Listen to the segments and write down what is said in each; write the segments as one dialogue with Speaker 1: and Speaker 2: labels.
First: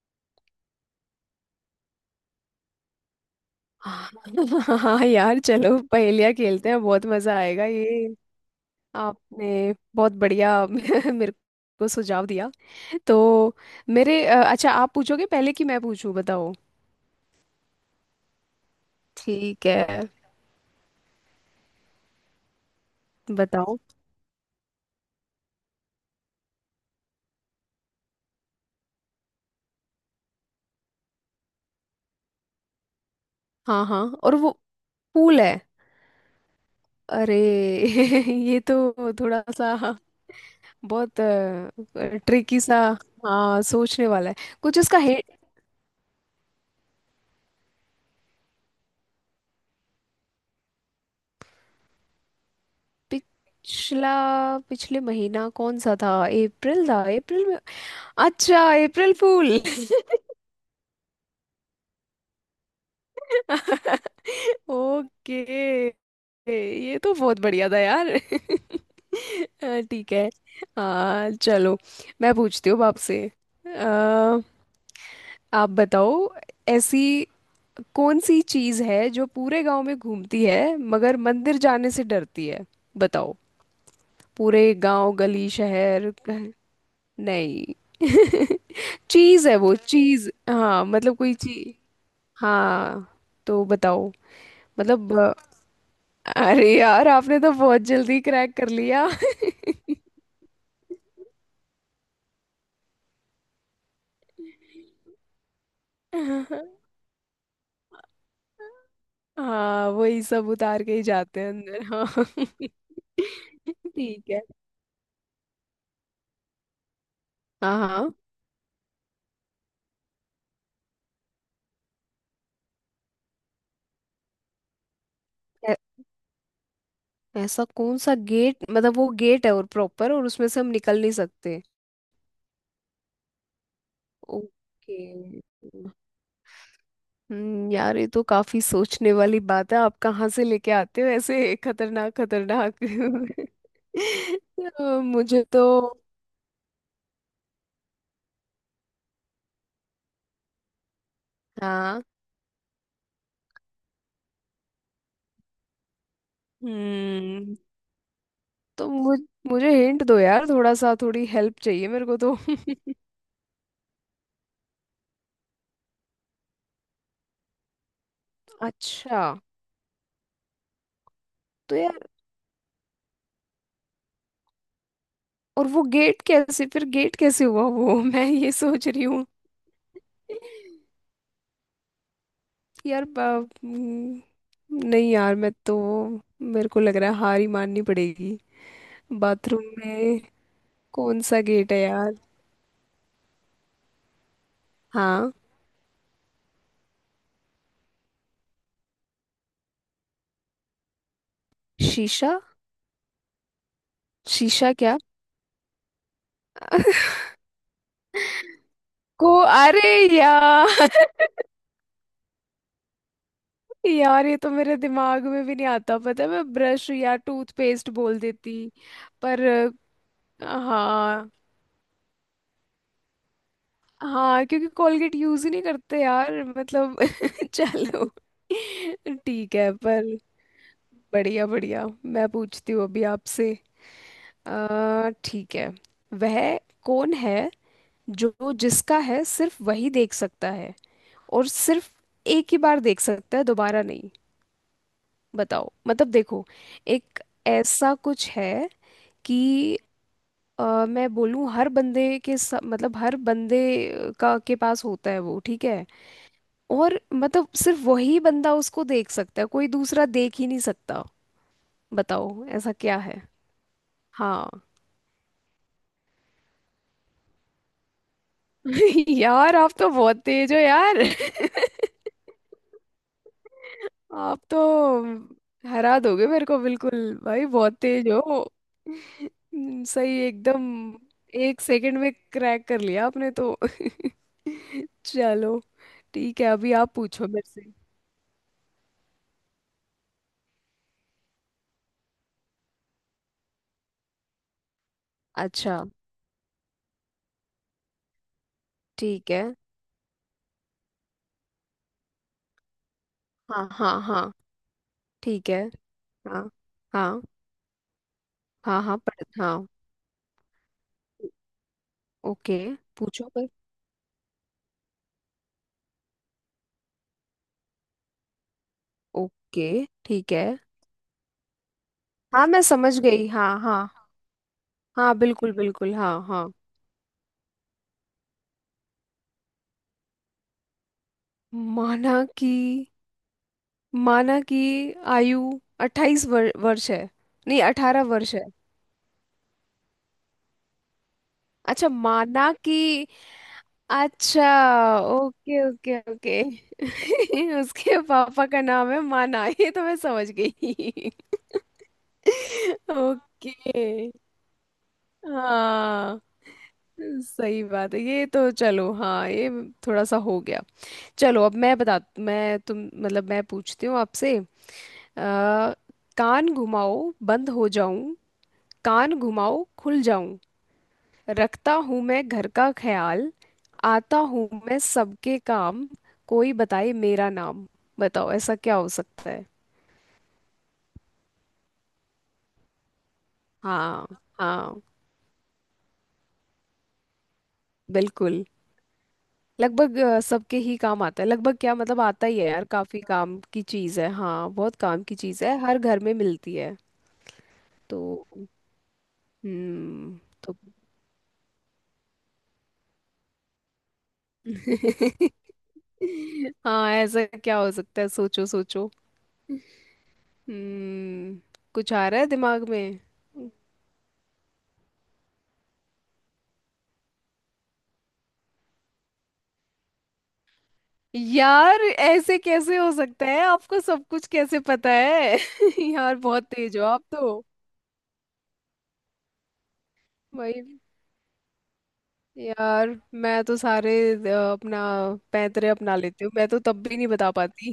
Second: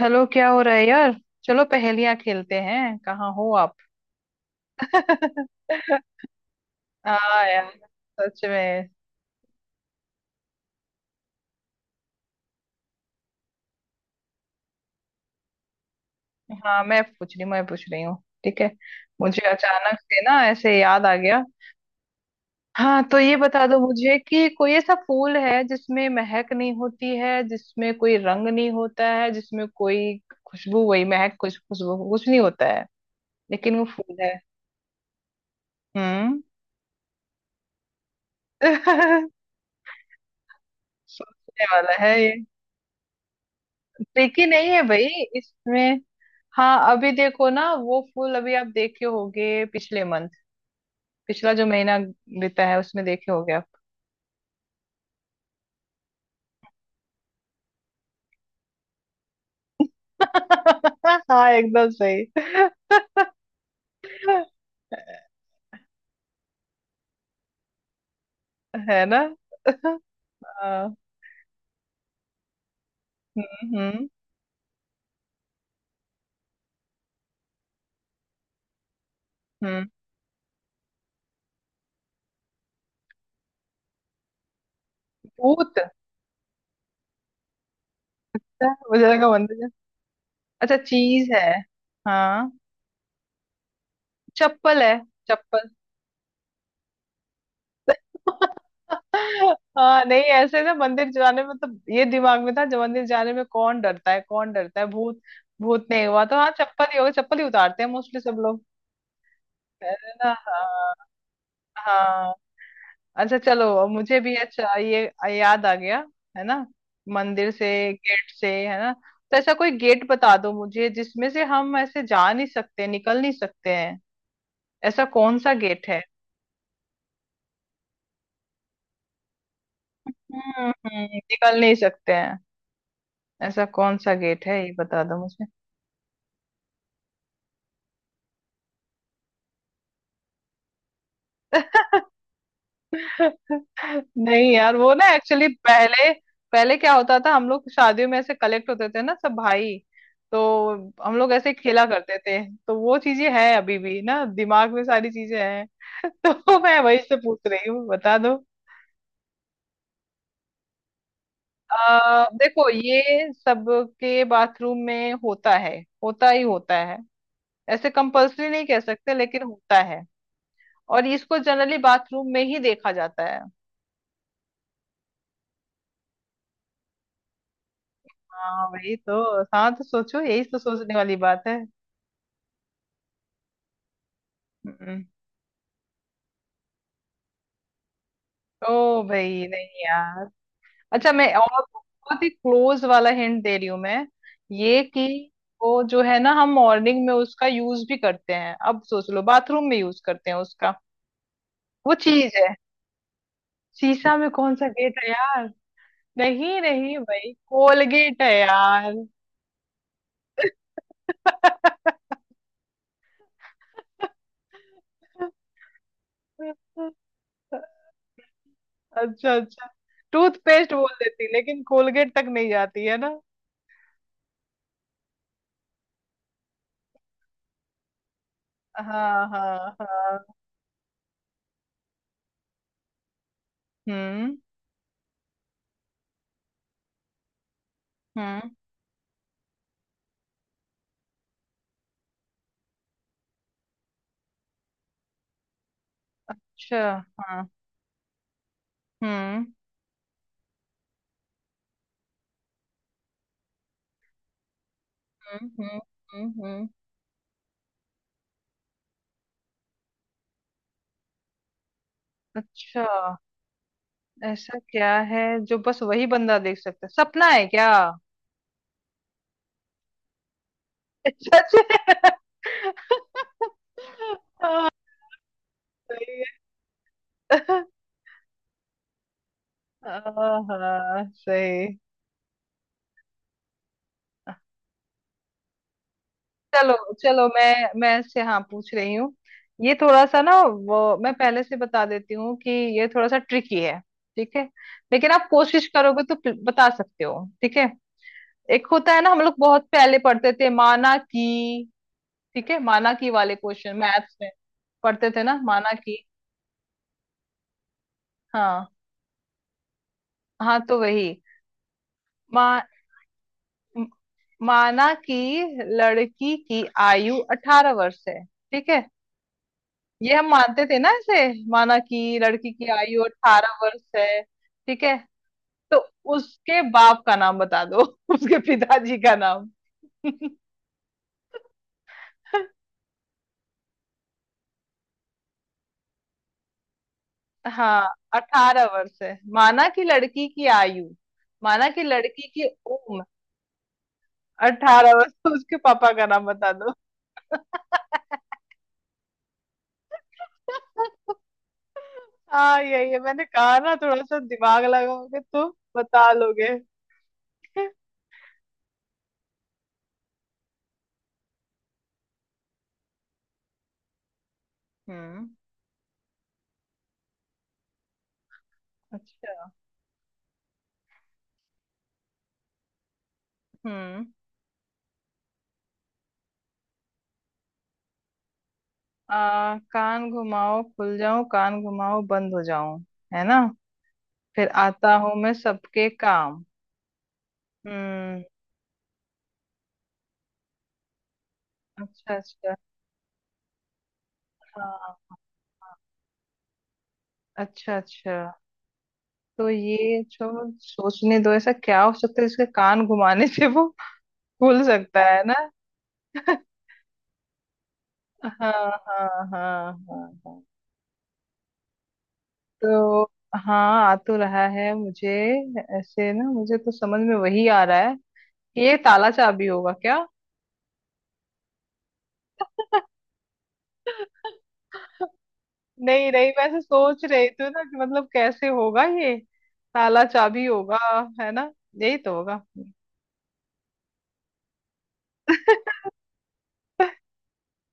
Speaker 1: Hello क्या हो रहा है यार। चलो पहेलियां खेलते हैं। कहाँ हो आप?
Speaker 2: हाँ हाँ यार चलो पहेलियाँ खेलते हैं बहुत मजा
Speaker 1: हाँ
Speaker 2: आएगा
Speaker 1: यार।
Speaker 2: ये।
Speaker 1: सच में।
Speaker 2: आपने बहुत बढ़िया मेरे को सुझाव दिया। तो मेरे अच्छा आप पूछोगे पहले कि मैं पूछूं। बताओ।
Speaker 1: हाँ, मैं पूछ रही हूँ। ठीक है। मुझे
Speaker 2: ठीक
Speaker 1: अचानक
Speaker 2: है।
Speaker 1: से ना ऐसे याद आ गया। हाँ तो ये बता
Speaker 2: बताओ।
Speaker 1: दो मुझे कि कोई ऐसा फूल है जिसमें महक नहीं होती है, जिसमें कोई रंग नहीं होता है, जिसमें कोई खुशबू, वही महक कुछ, खुशबू कुछ नहीं होता है, लेकिन वो
Speaker 2: हाँ हाँ
Speaker 1: फूल है।
Speaker 2: और वो फूल है।
Speaker 1: हम्म।
Speaker 2: अरे ये तो थोड़ा सा बहुत
Speaker 1: सोचने वाला है।
Speaker 2: ट्रिकी सा। हाँ सोचने वाला है।
Speaker 1: ट्रिकी नहीं
Speaker 2: कुछ
Speaker 1: है
Speaker 2: उसका
Speaker 1: भाई इसमें। हाँ अभी देखो ना, वो फूल अभी आप देखे होगे पिछले मंथ। पिछला जो महीना बीता है उसमें देखे होगे आप।
Speaker 2: पिछला पिछले महीना कौन सा था, अप्रैल था। अप्रैल में अच्छा अप्रैल फूल।
Speaker 1: हाँ एकदम सही।
Speaker 2: ओके। ये तो बहुत बढ़िया था यार
Speaker 1: है ना।
Speaker 2: ठीक है।
Speaker 1: हाँ।
Speaker 2: हाँ चलो, मैं पूछती हूँ अब आपसे।
Speaker 1: हम्म
Speaker 2: अ, आप बताओ। ऐसी कौन सी चीज़ है जो पूरे गांव
Speaker 1: हम्म।
Speaker 2: में घूमती है मगर मंदिर जाने से डरती है। बताओ। पूरे गांव गली
Speaker 1: भूत।
Speaker 2: शहर। नहीं
Speaker 1: अच्छा, मुझे लगा
Speaker 2: चीज है
Speaker 1: मंदिर।
Speaker 2: वो, अच्छा चीज
Speaker 1: अच्छा,
Speaker 2: हाँ, मतलब
Speaker 1: चीज
Speaker 2: कोई
Speaker 1: है।
Speaker 2: चीज।
Speaker 1: हाँ।
Speaker 2: हाँ तो बताओ।
Speaker 1: चप्पल है।
Speaker 2: मतलब
Speaker 1: चप्पल।
Speaker 2: अरे यार, आपने तो बहुत जल्दी क्रैक कर लिया।
Speaker 1: हाँ नहीं, ऐसे ना मंदिर जाने में तो ये दिमाग में था जो मंदिर जाने में कौन डरता है। कौन डरता है? भूत। भूत नहीं हुआ तो हाँ चप्पल ही होगा। चप्पल ही उतारते हैं मोस्टली सब लोग।
Speaker 2: हाँ
Speaker 1: है
Speaker 2: वही
Speaker 1: ना?
Speaker 2: सब उतार
Speaker 1: हाँ
Speaker 2: के ही जाते हैं अंदर। हाँ
Speaker 1: हाँ। अच्छा चलो, मुझे
Speaker 2: ठीक
Speaker 1: भी
Speaker 2: है।
Speaker 1: अच्छा ये याद आ गया। है ना, मंदिर से,
Speaker 2: हाँ हाँ
Speaker 1: गेट से। है ना? तो ऐसा कोई गेट बता दो मुझे जिसमें से हम ऐसे जा नहीं सकते, निकल नहीं सकते हैं। ऐसा कौन सा
Speaker 2: ऐ-
Speaker 1: गेट है?
Speaker 2: ऐसा कौन सा गेट, मतलब वो गेट है और प्रॉपर, और उसमें से हम निकल नहीं
Speaker 1: निकल
Speaker 2: सकते।
Speaker 1: नहीं सकते हैं। ऐसा कौन सा गेट है, ये
Speaker 2: ओके
Speaker 1: बता दो मुझे।
Speaker 2: हम्म, यार ये तो काफी सोचने वाली बात है। आप कहाँ से लेके आते हो ऐसे खतरनाक खतरनाक
Speaker 1: नहीं यार, वो
Speaker 2: तो
Speaker 1: ना
Speaker 2: मुझे
Speaker 1: एक्चुअली
Speaker 2: तो
Speaker 1: पहले पहले क्या होता था, हम लोग शादियों में ऐसे कलेक्ट होते थे ना सब भाई। तो हम लोग ऐसे खेला
Speaker 2: हाँ
Speaker 1: करते थे। तो वो चीजें हैं अभी भी ना, दिमाग में सारी चीजें हैं। तो मैं वही से पूछ
Speaker 2: हम्म।
Speaker 1: रही हूँ, बता दो।
Speaker 2: तो मुझे हिंट दो यार थोड़ा सा, थोड़ी हेल्प चाहिए मेरे को तो
Speaker 1: देखो ये सबके बाथरूम में होता है। होता ही होता है। ऐसे कंपल्सरी नहीं कह सकते
Speaker 2: अच्छा।
Speaker 1: लेकिन होता है। और इसको
Speaker 2: तो
Speaker 1: जनरली
Speaker 2: यार
Speaker 1: बाथरूम में ही देखा जाता है।
Speaker 2: और वो गेट कैसे, फिर गेट कैसे हुआ वो मैं ये
Speaker 1: हाँ
Speaker 2: सोच
Speaker 1: वही
Speaker 2: रही
Speaker 1: तो।
Speaker 2: हूँ।
Speaker 1: हाँ तो सोचो, यही तो सोचने वाली बात है।
Speaker 2: यार बा- हम्म,
Speaker 1: हम्म।
Speaker 2: नहीं यार मैं तो मेरे को लग रहा है हार ही माननी पड़ेगी।
Speaker 1: ओ भाई
Speaker 2: बाथरूम
Speaker 1: नहीं
Speaker 2: में
Speaker 1: यार। अच्छा
Speaker 2: कौन
Speaker 1: मैं
Speaker 2: सा
Speaker 1: और
Speaker 2: गेट है यार।
Speaker 1: बहुत ही क्लोज वाला हिंट दे रही हूँ मैं। ये कि
Speaker 2: हाँ
Speaker 1: वो जो है ना, हम मॉर्निंग में उसका यूज भी करते हैं, अब सोच लो, बाथरूम में यूज करते हैं उसका। वो चीज
Speaker 2: शीशा।
Speaker 1: है। शीशा में कौन सा
Speaker 2: शीशा
Speaker 1: गेट
Speaker 2: क्या।
Speaker 1: है यार। नहीं नहीं भाई, कोलगेट है यार।
Speaker 2: को अरे यार यार ये तो मेरे दिमाग में भी नहीं आता, पता है, मैं ब्रश या टूथपेस्ट बोल देती।
Speaker 1: अच्छा
Speaker 2: पर
Speaker 1: अच्छा। टूथपेस्ट बोल
Speaker 2: हाँ
Speaker 1: देती लेकिन कोलगेट तक नहीं जाती है ना।
Speaker 2: हाँ, क्योंकि कोलगेट यूज ही नहीं करते यार मतलब। चलो
Speaker 1: हाँ
Speaker 2: ठीक है,
Speaker 1: हाँ
Speaker 2: पर
Speaker 1: हाँ।
Speaker 2: बढ़िया बढ़िया। मैं पूछती हूँ अभी आपसे।
Speaker 1: हम्म
Speaker 2: ठीक है, वह कौन है
Speaker 1: हम्म।
Speaker 2: जो जिसका है सिर्फ वही देख सकता है, और सिर्फ एक ही बार देख सकता है, दोबारा नहीं। बताओ, मतलब देखो,
Speaker 1: अच्छा।
Speaker 2: एक
Speaker 1: हाँ।
Speaker 2: ऐसा कुछ है
Speaker 1: हम्म
Speaker 2: कि मैं बोलूँ हर बंदे मतलब हर बंदे का के पास होता है वो।
Speaker 1: हम्म।
Speaker 2: ठीक है,
Speaker 1: हम्म।
Speaker 2: और मतलब सिर्फ वही बंदा उसको देख सकता है, कोई दूसरा देख ही नहीं सकता। बताओ ऐसा
Speaker 1: अच्छा।
Speaker 2: क्या है।
Speaker 1: ऐसा
Speaker 2: हाँ
Speaker 1: क्या है जो बस वही बंदा देख सकता है? सपना है क्या?
Speaker 2: यार आप तो बहुत तेज हो यार।
Speaker 1: सच में?
Speaker 2: आप तो हरा
Speaker 1: सही
Speaker 2: दोगे
Speaker 1: है।
Speaker 2: मेरे को बिल्कुल भाई, बहुत तेज हो। सही एकदम।
Speaker 1: हाँ
Speaker 2: एक
Speaker 1: सही।
Speaker 2: सेकंड में क्रैक कर लिया आपने तो चलो ठीक है। अभी
Speaker 1: चलो।
Speaker 2: आप
Speaker 1: चलो
Speaker 2: पूछो मेरे से।
Speaker 1: मैं इससे हाँ पूछ रही हूँ। ये थोड़ा सा ना, वो मैं पहले से बता देती हूँ कि ये थोड़ा सा ट्रिकी है। ठीक है? लेकिन आप कोशिश
Speaker 2: अच्छा
Speaker 1: करोगे तो बता सकते हो। ठीक है? एक होता है ना, हम
Speaker 2: ठीक
Speaker 1: लोग
Speaker 2: है,
Speaker 1: बहुत पहले पढ़ते थे, माना की। ठीक है? माना की वाले
Speaker 2: हाँ
Speaker 1: क्वेश्चन
Speaker 2: हाँ
Speaker 1: मैथ्स में
Speaker 2: हाँ,
Speaker 1: पढ़ते थे ना,
Speaker 2: ठीक है,
Speaker 1: माना की।
Speaker 2: हाँ हाँ
Speaker 1: हाँ
Speaker 2: हाँ हाँ पढ़ हाँ,
Speaker 1: हाँ तो वही।
Speaker 2: ओके
Speaker 1: मा,
Speaker 2: पूछो पर,
Speaker 1: म- माना की लड़की की आयु अठारह वर्ष है, ठीक है?
Speaker 2: ओके
Speaker 1: ये हम
Speaker 2: ठीक है।
Speaker 1: मानते थे ना इसे। माना की
Speaker 2: हाँ
Speaker 1: लड़की
Speaker 2: मैं
Speaker 1: की
Speaker 2: समझ
Speaker 1: आयु
Speaker 2: गई, हाँ
Speaker 1: अठारह वर्ष
Speaker 2: हाँ,
Speaker 1: है, ठीक है?
Speaker 2: हाँ बिल्कुल
Speaker 1: तो
Speaker 2: बिल्कुल, हाँ हाँ।
Speaker 1: उसके बाप का नाम बता दो। उसके पिताजी का नाम।
Speaker 2: माना कि, माना कि आयु अट्ठाईस वर्ष है, नहीं
Speaker 1: हाँ
Speaker 2: अठारह वर्ष है।
Speaker 1: अठारह वर्ष है, माना कि लड़की की आयु। माना कि
Speaker 2: अच्छा
Speaker 1: लड़की की
Speaker 2: माना
Speaker 1: उम्र
Speaker 2: कि, अच्छा
Speaker 1: अठारह वर्ष, तो उसके
Speaker 2: ओके
Speaker 1: पापा
Speaker 2: ओके
Speaker 1: का नाम
Speaker 2: ओके।
Speaker 1: बता दो।
Speaker 2: उसके पापा का नाम है माना। ये तो मैं समझ गई।
Speaker 1: हाँ यही है, मैंने कहा ना थोड़ा
Speaker 2: ओके
Speaker 1: सा दिमाग लगाओगे तो बता
Speaker 2: हाँ,
Speaker 1: लोगे।
Speaker 2: सही बात है ये तो, चलो। हाँ ये थोड़ा सा हो गया। चलो अब मैं बता मैं तुम मतलब मैं पूछती हूँ आपसे। अ,
Speaker 1: हम्म।
Speaker 2: कान घुमाओ बंद हो जाऊं। कान
Speaker 1: अच्छा।
Speaker 2: घुमाओ खुल जाऊं। रखता हूँ मैं घर का ख्याल।
Speaker 1: हम्म।
Speaker 2: आता हूँ मैं सबके काम। कोई बताए मेरा नाम। बताओ ऐसा क्या हो सकता है।
Speaker 1: कान घुमाओ खुल जाऊं, कान घुमाओ बंद हो जाऊं। है ना?
Speaker 2: हाँ
Speaker 1: फिर
Speaker 2: हाँ
Speaker 1: आता हूं मैं सबके काम। हम्म।
Speaker 2: बिल्कुल, लगभग सबके ही काम आता है। लगभग क्या, मतलब
Speaker 1: अच्छा
Speaker 2: आता ही है
Speaker 1: अच्छा।
Speaker 2: यार, काफी काम की चीज है। हाँ
Speaker 1: हाँ
Speaker 2: बहुत
Speaker 1: हाँ,
Speaker 2: काम की चीज है, हर घर में मिलती है।
Speaker 1: अच्छा
Speaker 2: तो
Speaker 1: अच्छा। तो ये
Speaker 2: हम्म
Speaker 1: जो,
Speaker 2: तो
Speaker 1: सोचने दो ऐसा क्या हो सकता है जिसके कान घुमाने से वो भूल सकता है ना।
Speaker 2: हाँ, ऐसा क्या हो सकता है,
Speaker 1: हाँ
Speaker 2: सोचो
Speaker 1: हाँ
Speaker 2: सोचो।
Speaker 1: हाँ हाँ हाँ।
Speaker 2: हम्म, कुछ आ रहा है दिमाग में।
Speaker 1: तो हाँ, आ तो रहा है मुझे। ऐसे ना मुझे तो समझ में वही आ रहा है कि ये ताला चाबी होगा क्या।
Speaker 2: यार ऐसे कैसे हो सकता है, आपको सब कुछ कैसे पता है
Speaker 1: नहीं
Speaker 2: यार
Speaker 1: नहीं, मैं
Speaker 2: बहुत
Speaker 1: ऐसे
Speaker 2: तेज हो आप
Speaker 1: सोच रही
Speaker 2: तो
Speaker 1: थी ना कि मतलब कैसे होगा ये, ताला चाबी
Speaker 2: भाई।
Speaker 1: होगा। है ना? यही तो होगा।
Speaker 2: यार मैं तो सारे अपना पैंतरे अपना लेती हूँ, मैं तो तब भी नहीं बता पाती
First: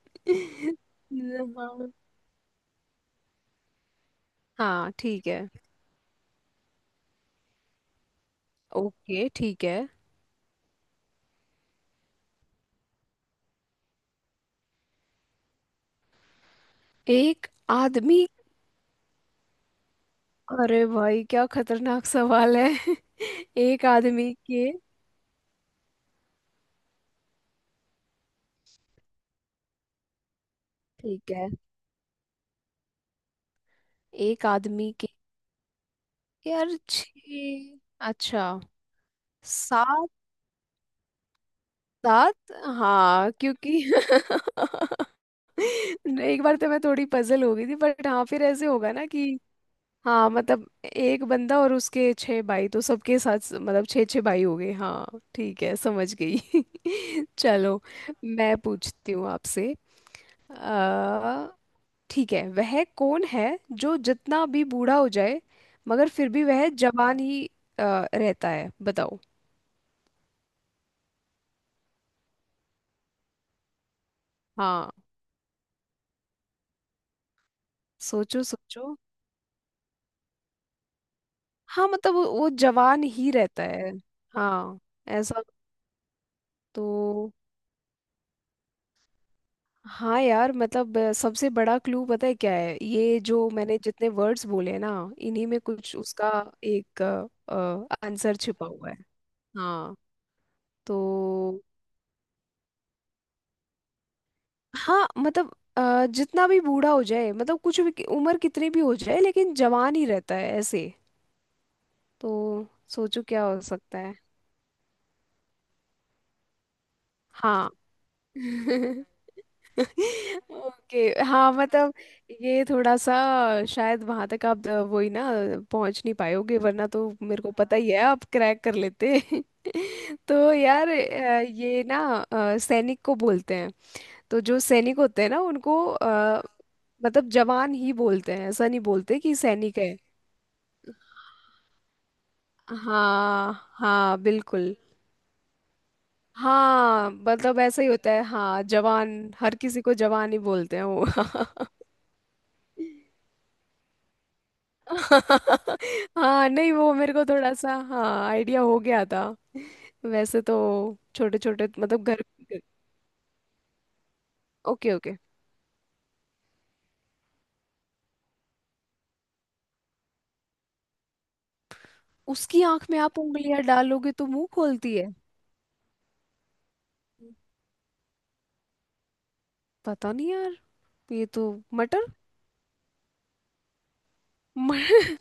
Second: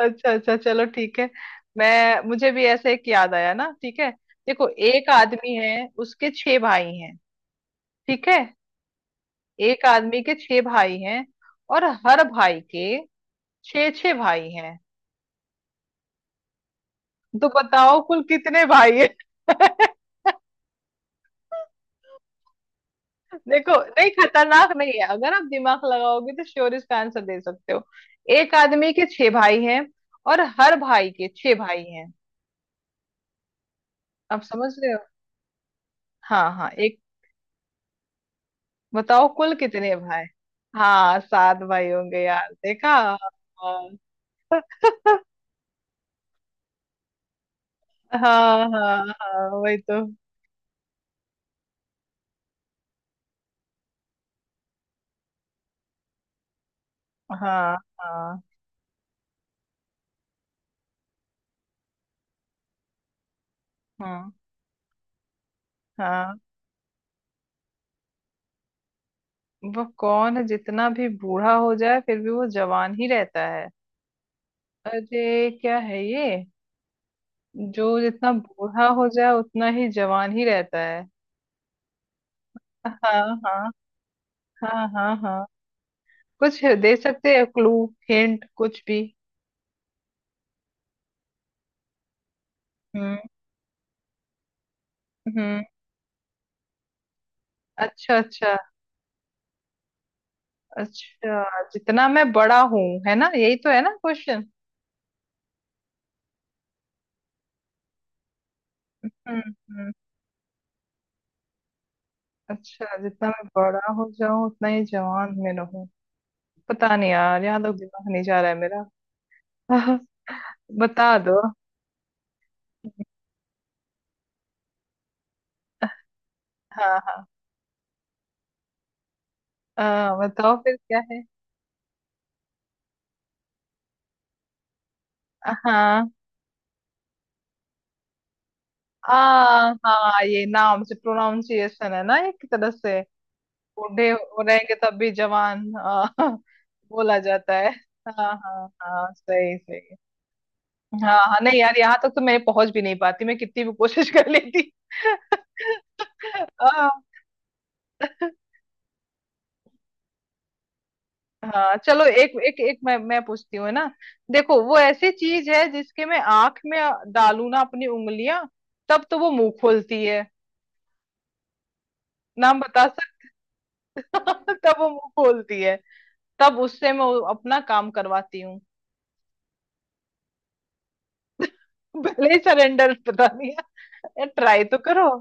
Speaker 1: अच्छा अच्छा चलो ठीक है।
Speaker 2: हाँ
Speaker 1: मैं, मुझे भी ऐसे एक याद आया ना, ठीक है? देखो
Speaker 2: हाँ,
Speaker 1: एक
Speaker 2: ठीक है,
Speaker 1: आदमी है, उसके छह भाई हैं। ठीक है?
Speaker 2: ओके ठीक है,
Speaker 1: एक आदमी के छह भाई हैं, और हर भाई के छह छह भाई हैं।
Speaker 2: एक
Speaker 1: तो बताओ कुल
Speaker 2: आदमी।
Speaker 1: कितने भाई हैं?
Speaker 2: अरे भाई क्या खतरनाक सवाल है
Speaker 1: देखो
Speaker 2: एक
Speaker 1: नहीं,
Speaker 2: आदमी के।
Speaker 1: खतरनाक नहीं है। अगर आप दिमाग लगाओगे तो श्योर इसका आंसर दे सकते हो। एक आदमी के छह भाई हैं, और हर भाई के
Speaker 2: ठीक है,
Speaker 1: छह भाई हैं। आप
Speaker 2: एक
Speaker 1: समझ
Speaker 2: आदमी
Speaker 1: रहे हो?
Speaker 2: के,
Speaker 1: हाँ हाँ
Speaker 2: यार
Speaker 1: एक।
Speaker 2: छः। अच्छा
Speaker 1: बताओ कुल कितने
Speaker 2: सात।
Speaker 1: भाई? हाँ सात भाई होंगे यार,
Speaker 2: साथ
Speaker 1: देखा। हाँ
Speaker 2: हाँ, क्योंकि एक बार तो मैं थोड़ी पजल हो गई थी, बट हाँ फिर ऐसे
Speaker 1: हाँ
Speaker 2: होगा ना
Speaker 1: हाँ
Speaker 2: कि।
Speaker 1: हाँ, वही तो।
Speaker 2: हाँ मतलब एक बंदा और उसके छह भाई, तो सबके साथ मतलब छह छह भाई हो गए। हाँ ठीक है समझ गई
Speaker 1: हाँ
Speaker 2: चलो।
Speaker 1: हाँ
Speaker 2: मैं पूछती हूँ आपसे। अ, ठीक है, वह कौन है जो
Speaker 1: हाँ।
Speaker 2: जितना भी बूढ़ा हो जाए मगर फिर
Speaker 1: हाँ
Speaker 2: भी वह जवान ही अ, रहता है। बताओ।
Speaker 1: वो कौन है जितना भी बूढ़ा हो जाए फिर भी वो जवान ही रहता है?
Speaker 2: हाँ
Speaker 1: अरे क्या है ये, जो जितना
Speaker 2: सोचो सोचो।
Speaker 1: बूढ़ा हो जाए उतना ही जवान ही रहता है?
Speaker 2: हाँ मतलब वो
Speaker 1: हाँ
Speaker 2: जवान ही रहता
Speaker 1: हाँ
Speaker 2: है। हाँ
Speaker 1: हाँ हाँ
Speaker 2: ऐसा
Speaker 1: हाँ, कुछ दे
Speaker 2: तो।
Speaker 1: सकते हैं क्लू? हिंट कुछ भी।
Speaker 2: हाँ यार मतलब सबसे बड़ा क्लू पता है क्या है,
Speaker 1: हम्म
Speaker 2: ये जो मैंने जितने वर्ड्स बोले हैं ना, इन्हीं में
Speaker 1: हम्म।
Speaker 2: कुछ उसका एक
Speaker 1: अच्छा
Speaker 2: आंसर
Speaker 1: अच्छा।
Speaker 2: छिपा हुआ है। हाँ तो
Speaker 1: अच्छा जितना मैं बड़ा हूँ, है ना, यही तो है ना क्वेश्चन।
Speaker 2: हाँ मतलब जितना भी बूढ़ा हो जाए, मतलब कुछ भी, उम्र कितनी भी हो जाए
Speaker 1: हम्म
Speaker 2: लेकिन
Speaker 1: हम्म,
Speaker 2: जवान ही रहता है ऐसे। तो
Speaker 1: अच्छा
Speaker 2: सोचो
Speaker 1: जितना
Speaker 2: क्या
Speaker 1: मैं
Speaker 2: हो
Speaker 1: बड़ा
Speaker 2: सकता
Speaker 1: हो
Speaker 2: है।
Speaker 1: जाऊं उतना ही जवान में रहूं। पता नहीं यार, यहाँ
Speaker 2: हाँ
Speaker 1: तक दिमाग नहीं जा रहा है मेरा।
Speaker 2: ओके,
Speaker 1: बता दो।
Speaker 2: हाँ मतलब ये थोड़ा सा शायद वहां तक आप वही ना पहुंच नहीं पाओगे, वरना
Speaker 1: हाँ
Speaker 2: तो
Speaker 1: हाँ।
Speaker 2: मेरे को पता ही है आप क्रैक कर लेते। तो
Speaker 1: बताओ फिर
Speaker 2: यार
Speaker 1: क्या है।
Speaker 2: ये ना सैनिक को बोलते हैं। तो जो सैनिक होते हैं ना उनको
Speaker 1: हाँ।
Speaker 2: मतलब जवान ही बोलते हैं, ऐसा नहीं बोलते कि सैनिक है।
Speaker 1: हाँ ये नाम से प्रोनाउंसिएशन है ना एक तरह से।
Speaker 2: हाँ
Speaker 1: बूढ़े
Speaker 2: हाँ
Speaker 1: हो
Speaker 2: बिल्कुल,
Speaker 1: रहेंगे तब भी जवान
Speaker 2: हाँ
Speaker 1: बोला जाता
Speaker 2: मतलब
Speaker 1: है।
Speaker 2: ऐसा ही होता है।
Speaker 1: हाँ
Speaker 2: हाँ
Speaker 1: हाँ
Speaker 2: जवान
Speaker 1: हाँ
Speaker 2: हर
Speaker 1: सही
Speaker 2: किसी को
Speaker 1: सही।
Speaker 2: जवान ही बोलते हैं वो
Speaker 1: हाँ हाँ नहीं यार, यहाँ तक तो मैं पहुंच भी नहीं पाती, मैं कितनी भी कोशिश कर लेती।
Speaker 2: हाँ नहीं
Speaker 1: हाँ
Speaker 2: वो मेरे को थोड़ा सा हाँ आइडिया हो गया था वैसे तो। छोटे छोटे
Speaker 1: हाँ
Speaker 2: मतलब
Speaker 1: चलो।
Speaker 2: घर।
Speaker 1: एक एक एक, मैं पूछती हूँ, है ना? देखो वो
Speaker 2: ओके
Speaker 1: ऐसी
Speaker 2: ओके।
Speaker 1: चीज है जिसके मैं आंख में डालू ना अपनी उंगलियां तब तो वो मुंह खोलती है। नाम
Speaker 2: उसकी
Speaker 1: बता
Speaker 2: आंख में आप
Speaker 1: सकते?
Speaker 2: उंगलियां डालोगे तो मुंह
Speaker 1: तब वो
Speaker 2: खोलती है।
Speaker 1: मुंह खोलती है। तब उससे मैं अपना काम करवाती हूँ।
Speaker 2: पता नहीं यार, ये तो मटर।
Speaker 1: पहले ही सरेंडर बता दिया, ट्राई तो करो।
Speaker 2: म-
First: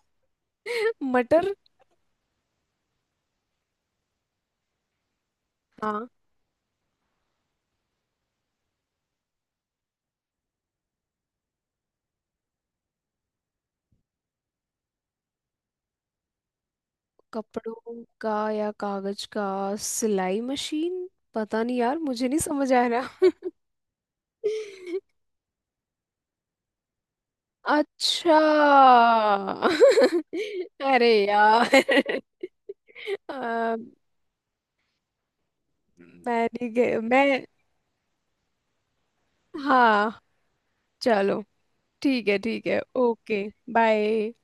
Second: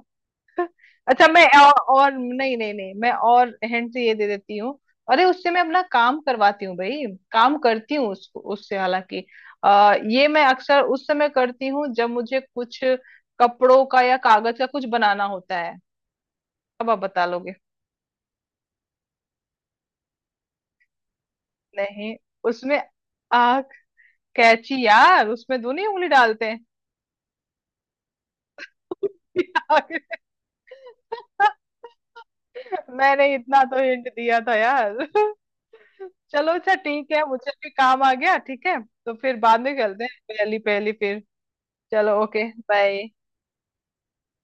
Speaker 1: अच्छा मैं
Speaker 2: मटर।
Speaker 1: और, नहीं नहीं नहीं, मैं और हैंड से ये दे देती हूँ। अरे उससे मैं अपना
Speaker 2: हाँ
Speaker 1: काम करवाती हूँ भाई। काम करती हूँ उससे हालांकि। ये मैं अक्सर उस समय करती हूँ जब मुझे कुछ कपड़ों का या कागज का कुछ बनाना होता है। अब आप बता लोगे?
Speaker 2: कपड़ों का या कागज का, सिलाई मशीन। पता नहीं यार,
Speaker 1: नहीं
Speaker 2: मुझे नहीं समझ
Speaker 1: उसमें
Speaker 2: आ रहा।
Speaker 1: आ कैची यार, उसमें दो नहीं उंगली डालते हैं।
Speaker 2: अच्छा अरे यार
Speaker 1: मैंने इतना
Speaker 2: अ,
Speaker 1: तो हिंट दिया था यार।
Speaker 2: मैं
Speaker 1: चलो
Speaker 2: नहीं
Speaker 1: अच्छा
Speaker 2: गई
Speaker 1: ठीक है,
Speaker 2: मैं।
Speaker 1: मुझे भी काम आ गया। ठीक है, तो फिर बाद में करते हैं
Speaker 2: हाँ
Speaker 1: पहली पहली फिर।
Speaker 2: चलो,
Speaker 1: चलो
Speaker 2: ठीक है
Speaker 1: ओके।
Speaker 2: ठीक है,
Speaker 1: बाय।
Speaker 2: ओके। बाय।